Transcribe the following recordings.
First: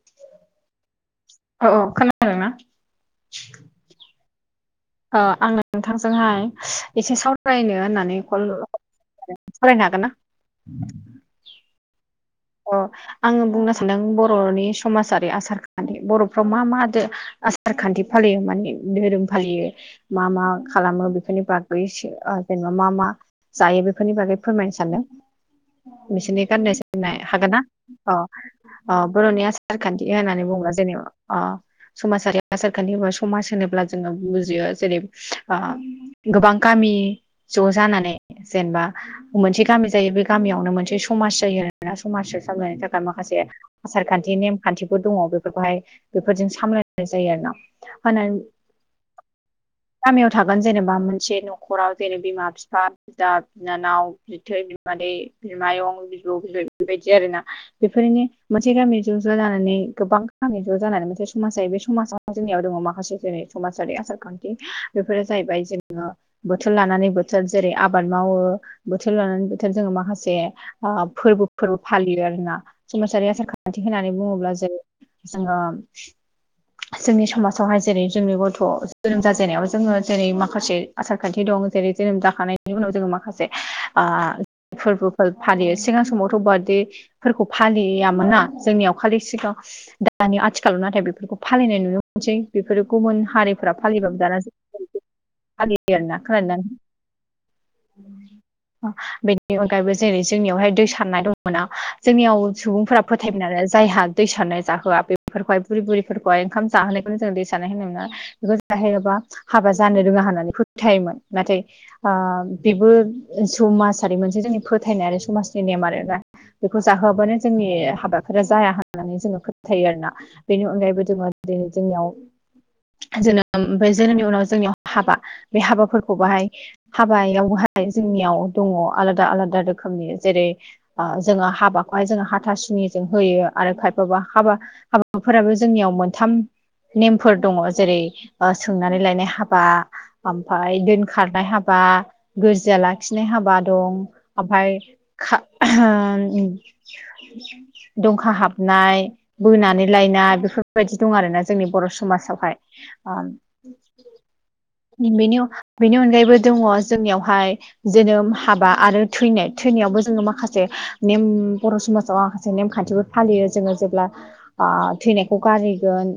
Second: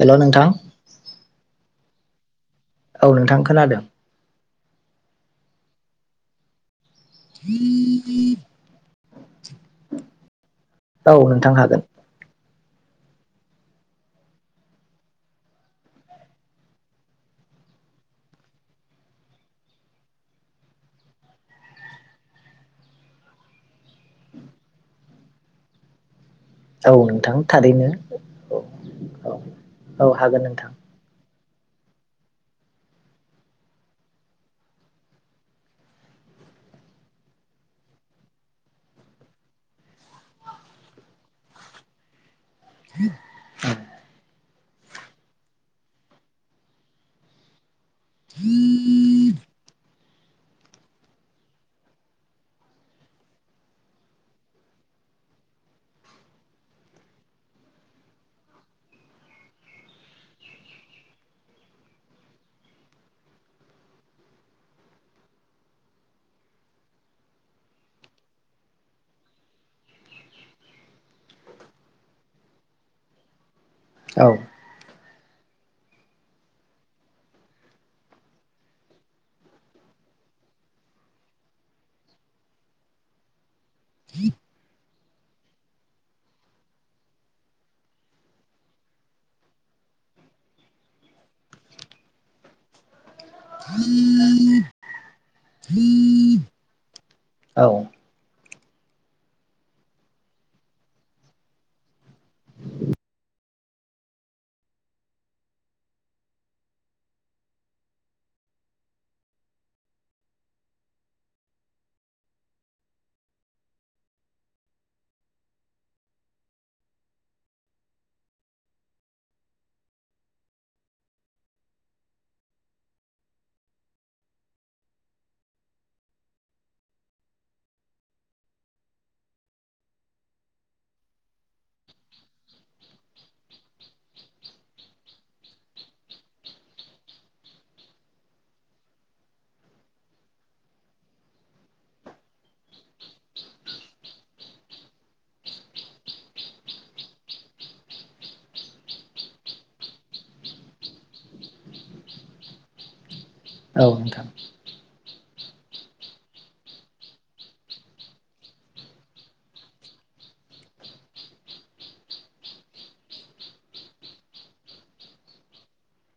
हेल' नोंथां औ औ खोना औ नोंथां खोनादों। ओ आङो नोंथांजोंहाय एसे सावरायनो होननानै कल सावरायनो हागोन ना औ नोंथां हागोन अ आङो बुंनो सानदों बर'नि समाजारि आसार खान्थि बर'फ्राव मा मा दो आसार खान्थि फालियो माने धोरोम फालियो मा मा खालामो बेफोरनि बागै से आ जेनेबा मा मा जायो बेफोरनि बागै फोरमायनो सानदों बेसोरनि गाननाय औ जोमनाय नोंथां हागोना थारैनो अ औ अ औ बर'नि आसारखान्थि औ हागोन होननानै नोंथां बुंब्ला जेनेबा अ समाजारि आसारखान्थि समाज होनोब्ला जोङो बुजियो जेरै ओ गोबां गामि ज' जानानै जेनबा मोनसे गामि जायो बे गामियावनो मोनसे समाज जायो समाज सामलायनायनि थाखाय माखासे आसारखान्थि नेम खान्थिफोर दङ बेफोरखौहाय बेफोरजों सामलायनाय जायो आरो ना होननानै गामियाव थागोन जेनेबा मोनसे न'खराव जेनेब बिमा बिफा। बिदा बिनानाव बिथै बिमादै बिमायं बिबौ बिबौ बेबायदि आरोना। बेफोरनि मोनसे गामि ज' ज' जानानै गोबां गामि ज' जानानै मोनसे समाज जायो बे समाजाव। जोंनियाव दङ माखासे जेरै समाजारि आसार खान्थि बेफोरो जाहैबाय जोङो। बोथोर लानानै बोथोर जेरै आबाद मावो बोथोर लानानै बोथोर जोङो माखासे। ओ फोरबोफोरबो फालियो आरोना समाजारि आसार खान्थि होननानै औ बुङोब्ला जो। जोङो। जोंनि समाजावहाय जेरै जोंनि गथ' जोनोम जाजेननायाव जोङो जेरै माखासे। आसार खान्थि दं जेरै जोनोम जाखांनायनि उनाव जोङो माखास‌े ओ फोरबोफोर फालियो सिगां समावथ फबारथडेफोरखौ फालियामोना जोंनियाव खालि सिगां दानि आथिखालाव नाथाय बेफोरखौ फालिनाय नुनो मोनसै बेफोरो गुबुन हारिफोरा फालिबाबो दाना ज आलियो आरोना खोनादना न औ। बेनि अनगायैबो जेरै जोंनियावहाय दैस सारनाय दंङना जोंनियाव सुबुंफोरा फोथायबाय आरो जायहा दै सारनाय जाहोआ बे फोरखौहाय बुरै बुरिफोरखौहाय ओंखाम जाहोनखौनो जों दै सानाय होनो मोनना। बिखौ जाहोयाबा हाबा जानो रोङा होननानै फोथायोमोन नाथाय ओ बेबो जौमाजारि मोनसे जोंनि फोथायनाय आरो‌ समाजनि नेम आरो ना। बेखौ जाहोआबानो जोंनि हाबाफोरा जाया होननानै जोङो फोथायो आरो ना। बेनि अनगायैबो जोङो दिनै जोंनियाव जोनोम बे जोनोमनि उनाव जोंनियाव हाबा बे हाबाफोरखौ बाहाय हाबायावहाय जोंनियाव दङ आलादा आलादा रोखोमनि जेरै ओ जोङो हाबाखौहाय जों हाथा सुनिजों होयो आरो खायफाबा हाबा हाबाफोराबो जोंनियाव मोनथाम नेमफोर दङ जेरै ओ सोंनानै लायनाय हाबा। ओमफाय दोनखारनाय हाबा गोरजिया लाखिनाय हाबा दं ओमफ्राय खा दंखा हाबनाय। बोनानै लायना बेफोरबायदि दं आरोना जोंनि बर' समाजावहाय। [unintelligible] बिनि अनखा बेनि अनगायैबो दङ जोंनियावहाय जोनोम हाबा आरो थैनाय थैनायावबो ज जोङो माखासे नेम बर' समाजाव माखासे नेमखान्थिबो फालियो जोङो जेब्ला ओ थैनायखौ गारैगोन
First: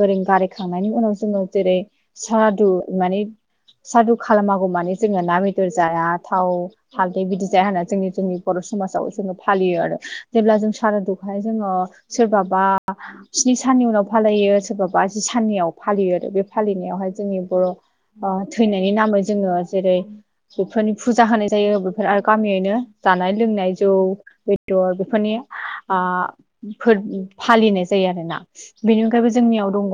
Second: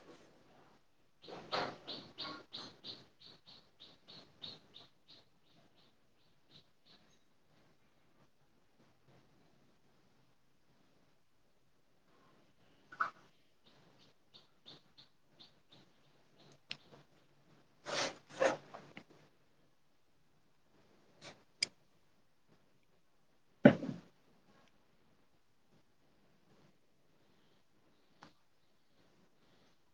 गोरै गारैयखांनायनि उनाव जोङो जेरै सारादु माने सादु खालामागौ मानि जोङो ना बेदर जाया थाव हालदै बिदि जाया होनना जोंनि जोंनि बर' समाजाव जोङो फालियो आरो जेब्ला जों सारादुखौहाय जोङो सोरबाबा स्नि साननि उनाव फालायो सोरबाबा जि साननैयाव फालियो आरो बे फालिनायावहाय जोंनि बर' थैनायनि नामै जोङो जेरै बेफोरनि फुजा होनाय जायो बेफोर आरो गामियैनो। जानाय लोंनाय जौ बेदर बेफोरनि ओ फोर फालिनाय जायो आरो ना बेनि अनगायैबो जोंनियाव दङ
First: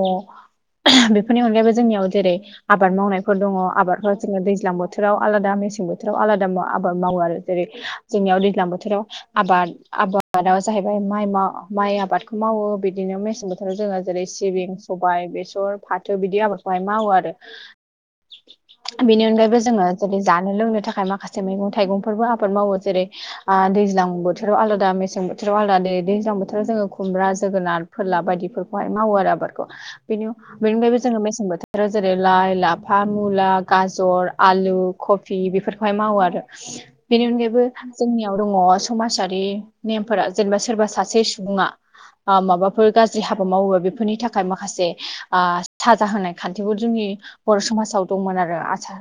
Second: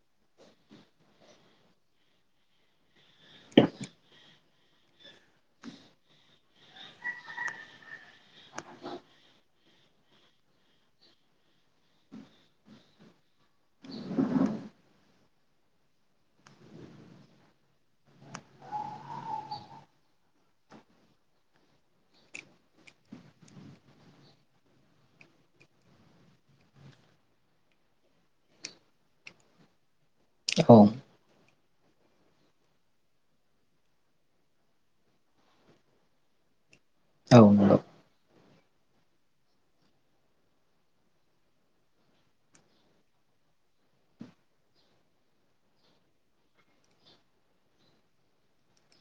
बेफोरनि अनगायैबो जोंनियाव जेरै आबाद मावनायफोर दङ आबादफोर जोङो दैज्लां बोथोराव आलादा मेसें बोथोराव आलादा आबाद मावो आरो। जेरै जोंनियाव दैज्लां बोथोराव आबाद आबादाव जाहैबाय माइ मा माइ आबादखौ मावो बिदिनो मेसें जोङो जेरै सिबिं सबाय बेसर फाथो बिदि आबादखौहाय मावो आरो। बेनि अनगायैबो जोङो जुदि जानो लोंनो थाखाय माखासे मैगं थाइगंफोरबो आबाद मावो। जेरै ओ दैज्लां बोथोराव आलादा मेसें बोथोराव आलादा दै दैज्लां बोथोराव जोङो खुमब्रा जोगोनार फोरला बायदिफोरखौहाय मावो आरो आबादखौ बेनि औ बेनिफ्रायबो जोङो मेसें बोथोर फोराव जेरै लाइ लाफा मुला गाजर आलु कफि बेफोरखौहाय मावो आरो। बेनि औ अनगायैबो नंगौ जोंनियाव दङ समाजारि नेमफोरा जेनेबा सोरबा सासे सुबुङा बा माबाफोर गाज्रि हाबा मावोबा बेफोरनि थाखाय माखासे ओ साजा होनाय खान्थिफोर जोंनि बर' समाजाव दंमोन आरो आसा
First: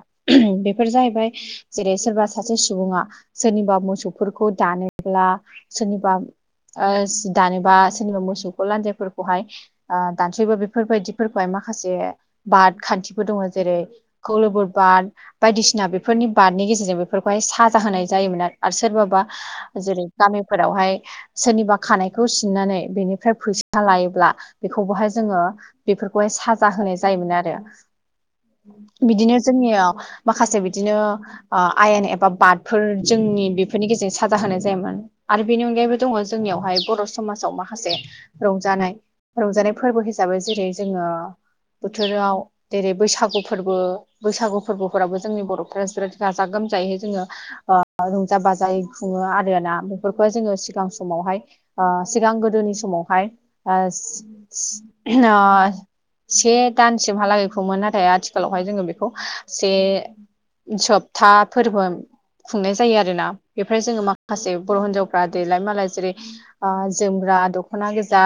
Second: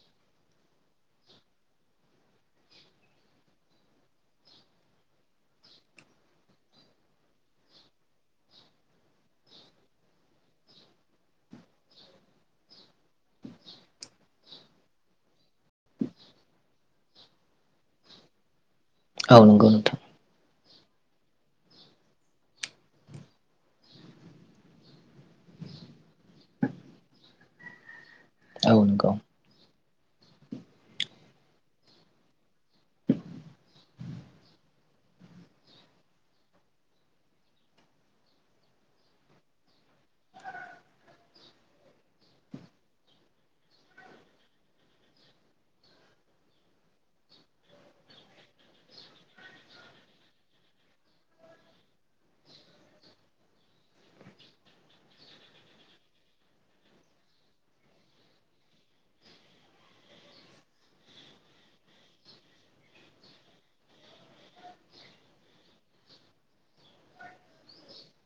बेफोर जाहैबाय जेरै सोरबा सासे सुबुङा सोरनिबा मोसौफोरखौ दानोब्ला सोरनिबा ओस दानोबा सोरनिबा मोसौखौ लान्जायफोरखौहाय ओ दानसैबो बेफोरबायदिफोरखौहाय माखासे बाद खान्थिबो दङ जेरै खौलोबोद बाद बायदिसिना बेफोरनि बादनि गेजेरजों बेफोरखौहाय साजा होनाय जायोमोन आरो आरो सोरबाबा औ नंगौ नोंथां जेरै गामिफोरावहाय सोरनिबा खानायखौ सिननानै बेनिफ्राय फैसा लायोब्ला बेखौबोहाय जोङो बेफोरखौहाय साजा होनाय जायोमोन आरो। औ नंगौ बिदिनो जोंनियाव माखासे बिदिनो ओ आयेन एबा बाद फोर जोंनि बेफोरनि गेजेरजों साजा होनाय जायोमोन। आरो बेनि अनगायैबो दङ जोंनियावहाय बर' समाजाव माखासे रंजानाय रंजानाय फोरबो हिसाबै जेरै जोङो बोथोराव जेरै बैसागु फोरबो बैसागु फोरबोफोराबो जोंनि बर'फोरा जिराद गाजा गोमजायै जोङो ओ रंजा बाजायै खुङो आरो ना बेफोरखौहाय जोङो सिगां समावहाय ओ सिगां गोदोनि समावहाय ओस ओ से दानसिमहालागै खौमोन नाथाय आथिखालावहाय जोङो बेखौ से सप्था फोरबो खुंनाय जायो आरोना बेफ्राय जोङो माखासे बर' हिनजावफ्रा देलाय मालाय जेरै ओ जोमग्रा दख'ना गोजा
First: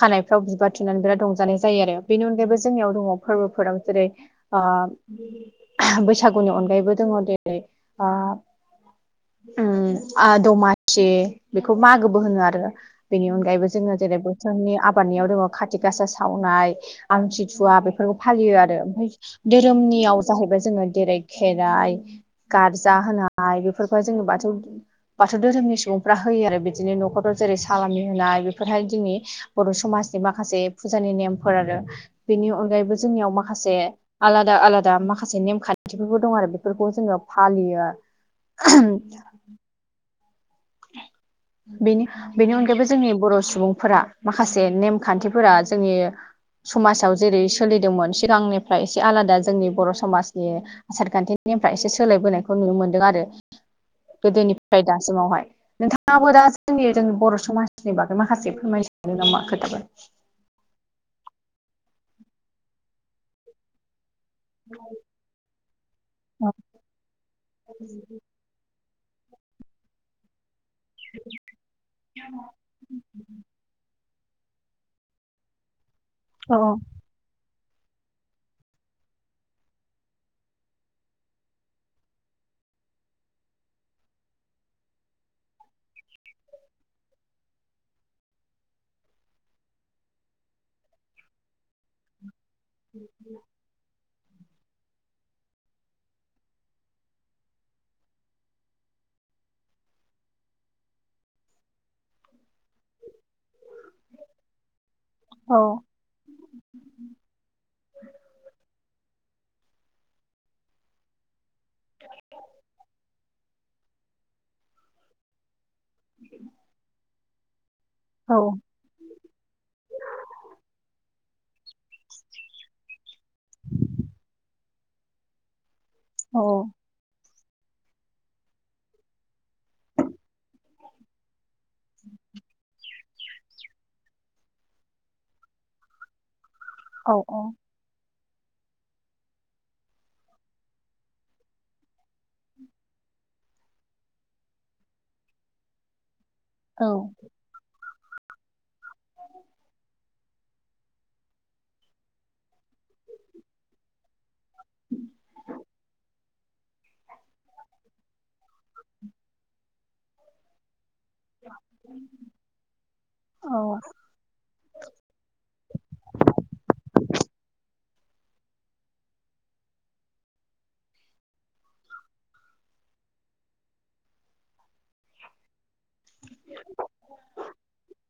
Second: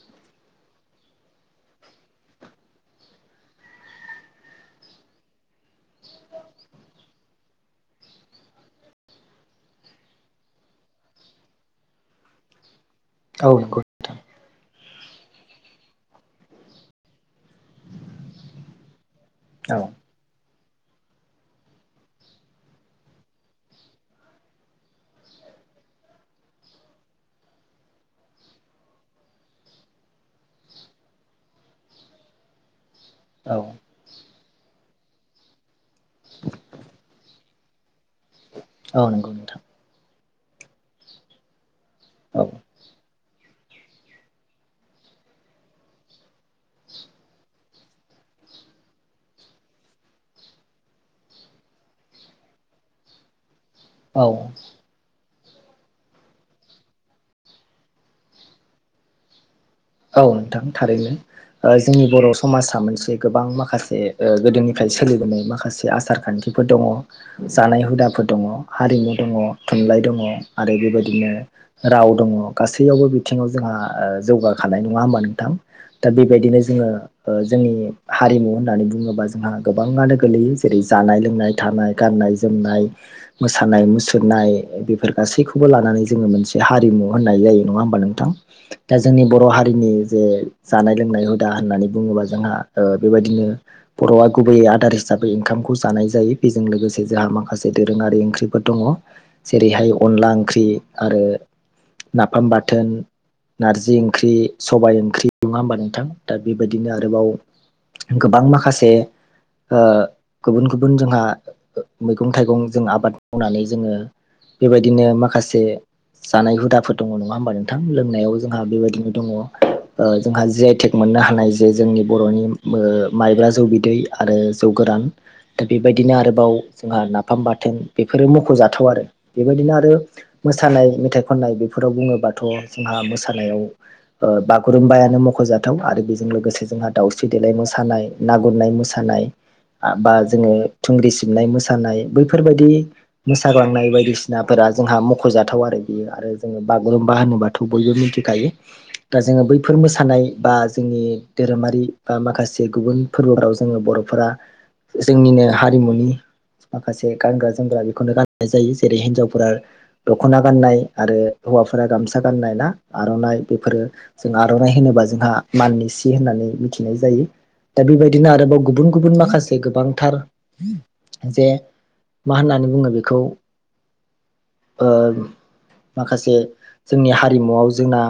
खानायफ्राव बिबार थुनानै बिराद रंजानाय जायो आरो बेनि अनगायैबो जोंनियाव दङ फोरबोफोराव जेरै ओ बैसागुनि अनगायैबो दङ जेरै ओ उम ओ दमाखि बेखौ मागोबो होनो आरो बेनि औ अनगायैबो नंगौ जोङो नोंथां जेरै बोथोरनि आबादनियाव दङ खाथि गासा सावनाय आमथिथुवा बेफोरखौ फालियो आरो। औ धोरोमनियाव जाहैबाय जोङो जेरै खेराइ गाज जाहोनाय बेफोरखौ जोङो बाथौ बाथौ धोरोमनि सुबुंफ्रा होयो आरो बिदिनो न'खराव जेरै सालामि होनाय बेफोरहाय जोंनि बर' समाजनि माखासे फुजानि नेमफोर आरो बेनि अनगायैबो जोंनियाव औ माखासे आलादा आलादा माखासे नेमखान्थिफोरबो दं आरो बेफोरखौ जोङो फालियो। औ नंगौ नोंथां। [unintelligible] बेनि बेनि अनगायैबो जोंनि बर' सुबुंफोरा माखासे नेमखान्थिफोरा जोंनि समाजाव जेरै सोलिदोंमोन सिगांनिफ्राय एसे आलादा जोंनि बर' समाजनि आसार खान्थिनिफ्राय एसे सोलायबोनायखौ नुनो मोनदों आरो औ गोदोनिफ्राय दासिमावहाय नोंथाङाबो दा जोंनि जोंनि बर' समाजनि बागै माखासे फोर [unintelligible] नामा खोथाबो औ नोंथां थारैनो ओ जोंनि बर' समाजा मोनसे गोबां माखासे ओ गोदोनिफ्राय सोलिबोनाय माखासे आसार औ खान्थिफोर दङ जानाय हुदाफोर दङ हारिमु दङ' थुनलाइ दङ'। आरो बेबायदिनो राव दङ' गासैयावबो बिथिङाव जोंहा जौगाख हानाय नङा होमबा नोंथां। दा बेबायदिनो जोङो जोंनि हारिमु होननानै बुङोबा जोंहा गोबाङानो गोलैयो जेरै जानाय लोंनाय थानाय गाननाय जोमनाय मोसानाय मुसुरनाय बेफोर गासैखौबो लानानै जोङो मोनसे हारिमु होननाय जायो। नङा होमबा नोंथां। दा जोंनि बर' हारिनि जे जानाय लोंनाय हुदा होननानै बुङोबा जोंहा ओ बेबायदिनो बर'आ गुबैयै आदार हिसाबै ओंखामखौ जानाय जायो बेजों लोगोसे जोंहा माखासे दोरोङारि ओंख्रिफोर दङ'। जेरैहाय अनला ओंख्रि आरो नाफाम बाथोन, नारजि ओं ख्रि, सबाइ ओंख्रि नङा होमबा नोंथां दा बेबायदिनो आरोबाव गोबां माखासे ओ गुबुन गुबुन जोंहा मैगं थाइगं जों आबाद मावनानै जोङो। बेबायदिनो माखासे जानाय हुदाफोर दङ' नङा होमबा नोंथां औ लोंनायाव जोंहा बेबायदि दङ' ओ जोंहा जि आइ टेक मोननो हानाय जे जोंनि बर'नि ओ माइब्रा जौ बिदै आरो जौ गोरान दा बेबायदिनो औ आरोबाव जोंहा नाफाम बाथोन बेफोरो मख'जाथाव आरो बेबायदिनो आरो मोसानाय मेथाइ खननाय बे फोराव बुङोबाथ' जोंहा मोसानायाव ओ बागुरुम्बायानो मख'जाथाव आरो बेजों लोगोसे जोंहा औ दाउस्रि देलाय मोसा नाय, ना गुरनाय मोसानाय बा जोङो थुंग्रि सिबनाय मोसानाय बैफोरबायदि मोसाग्लांनाय बायदिसिनाफोरा जोंहा मख'जाथाव आरो बियो आरो जोङो औ बागुरुम्बा होनोबाथ' बयबो मिथिखायो। दा जोङो बैफोर मोसानाय बा जोंनि धोरोमारि बा माखासे गुबुन फोरबोफोराव जोङो बर'फोरा जोंनिनो हारिमुनि माखासे गानग्रा जोमग्रा बेखौनो गाननाय जायो जेरै हिन्जावफोरा दख'ना गाननाय आरो हौवाफोरा गामसा गाननाय ना आर'नाइ औ बेफोरो जों आर'नाइ होनोबा जोंहा माननि सि होननानै मिथिनाय जायो। दा बेबायदिनो आरोबाव गुबुन गुबुन माखासे गोबांथार जे मा होननानै बुङो बेखौ ओ माखासे जोंनि हारिमुआव जोंना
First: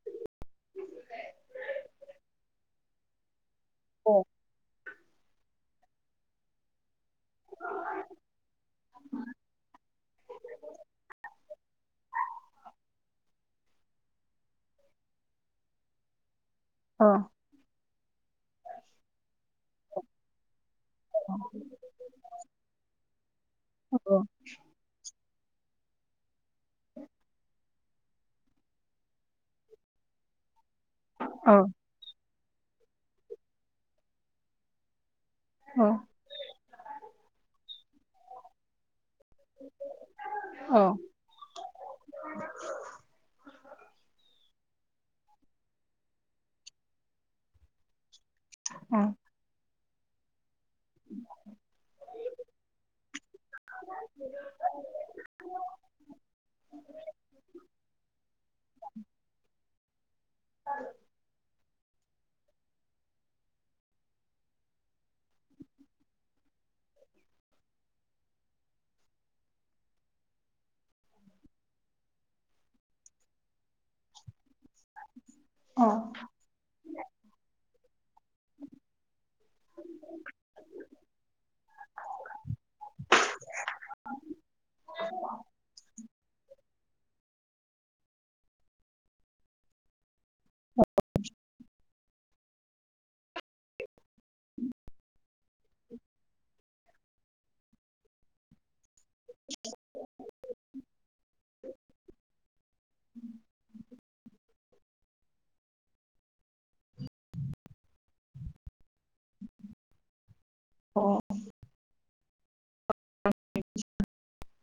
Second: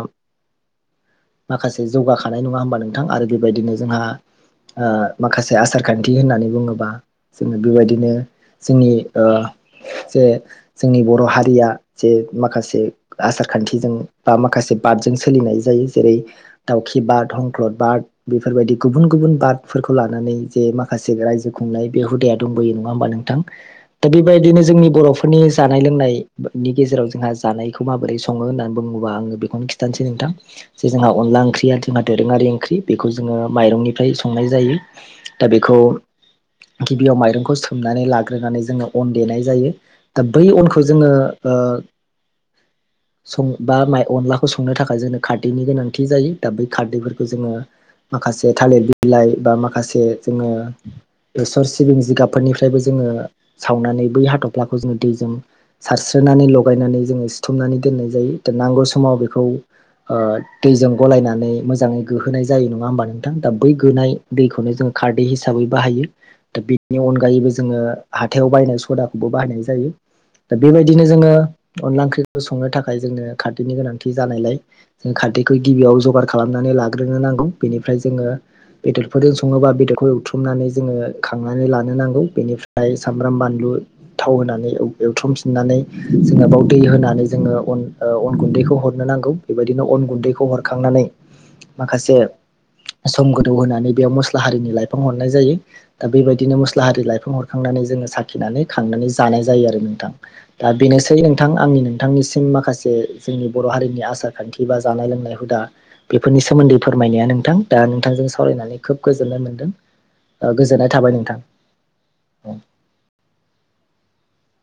माखासे जौगाखानाय नङा होमबा नोंथां। आरो बेबायदिनो जोंहा ओ माखासे आसार खान्थि होननानै बुङोबा जोङो बेबायदिनो जोंनि ओ जे जोंनि बर' हारिया जे माखासे आसार खान्थिजों बा माखासे बादजों सोलिनाय जायो। जेरै दावखि औ बाद, हंख्लद बाद बेफोरबायदि गुबुन गुबुन बादफोरखौ लानानै जे माखासे रायजो खुंनाय बे हुदाया दंबयो नंङा होमबा नोंथां। दा बेबायदिनो जोंनि बर फोरनि जानाय लोंनायनि गेजेराव जोंहा जानायखौ माबोरै सङो होननानै बुङोबा आङो बेखौनो खि [unintelligible] नोंथां जे जोंहा अनला औ ओंख्रिया जोंहा दोरोङारि ओंख्रि बेखौ जोङो माइरंनिफ्राय संनाय जायो दा बेखौ गिबियाव माइरंखौ सोमनानै लाग्रोनानै जोङो अन देनाय जायो दा बै अनखौ जोङो ओ संबा माइ अनला फसंनो थाखाय जोंनो खारदैनि गोनांथि जायो दा बै खारदैफोरखौ जोङो माखासे थालिर बिलाइ बा माखासे जोङो बेसर सिबिं जिगाबफोरनिफ्रायबो जोङो सावनानै बै हाथ'फ्लाखौ जोङो दैजों सारस्रोनानै लगायनानै जोङो सिुथुमनानै दोननाय जायो। दा नांगौ समाव बे खौ ओ दैजों गलायनानै मोजाङै गोहोनाय जायो नङा होमबा नोंथां। दा बै गोनाय दैखौनो जोङो खारदै हिसाबै बाहायो। दा बेनि अनगायैबो जोङो हाथायाव बायनाय सदाखौबो बाहायनाय जायो। दा बेबायदिनो जोङो अनला ओंख्रिखौ संनो थाखाय जोंनो खारदैनि गोनांथि जानायलाय जों खारदैखौ औ गिबियाव जगार खालामनानै लाग्रोनो नांगौ बेनिफ्राय जोङो। बेदरफोरजों सङोबा बेदरखौ एवथ्रुमनानै जोङो खांनानै लानो नांगौ बेनिफ्राय सामब्राम बानलु थाव होनानै एवथ्रमफिननानै जोङो बाव दै होनानै जोङो अन ओ अन गुन्दैखौ हरनो नांगौ बेबायदिनो अन गुन्दैखौ हरखांनानै माखासे सम गोदौ होनानै बेयाव मस्ला हारिनि लाइफां हरनाय जायो। दा बेबायदिनो मस्लाहारि लाइफां हरखांनानै जोङो साखिनानै खांनानै जानाय जायो आरो नोंथां दा बेनोसै नोंथां आंनि नोंथांनिसिम माखासे जोंनि बर' हारिनि आसार खान्थि बा जानाय लोंनाय हुदा बेफोरनि सोमोन्दै फोरमायनाया नोंथां दा नोंथांजों सावरायनानै खोब गोजोननाय मोनदों। गोजोननाय औ थाबाय नोंथां। [unintelligible]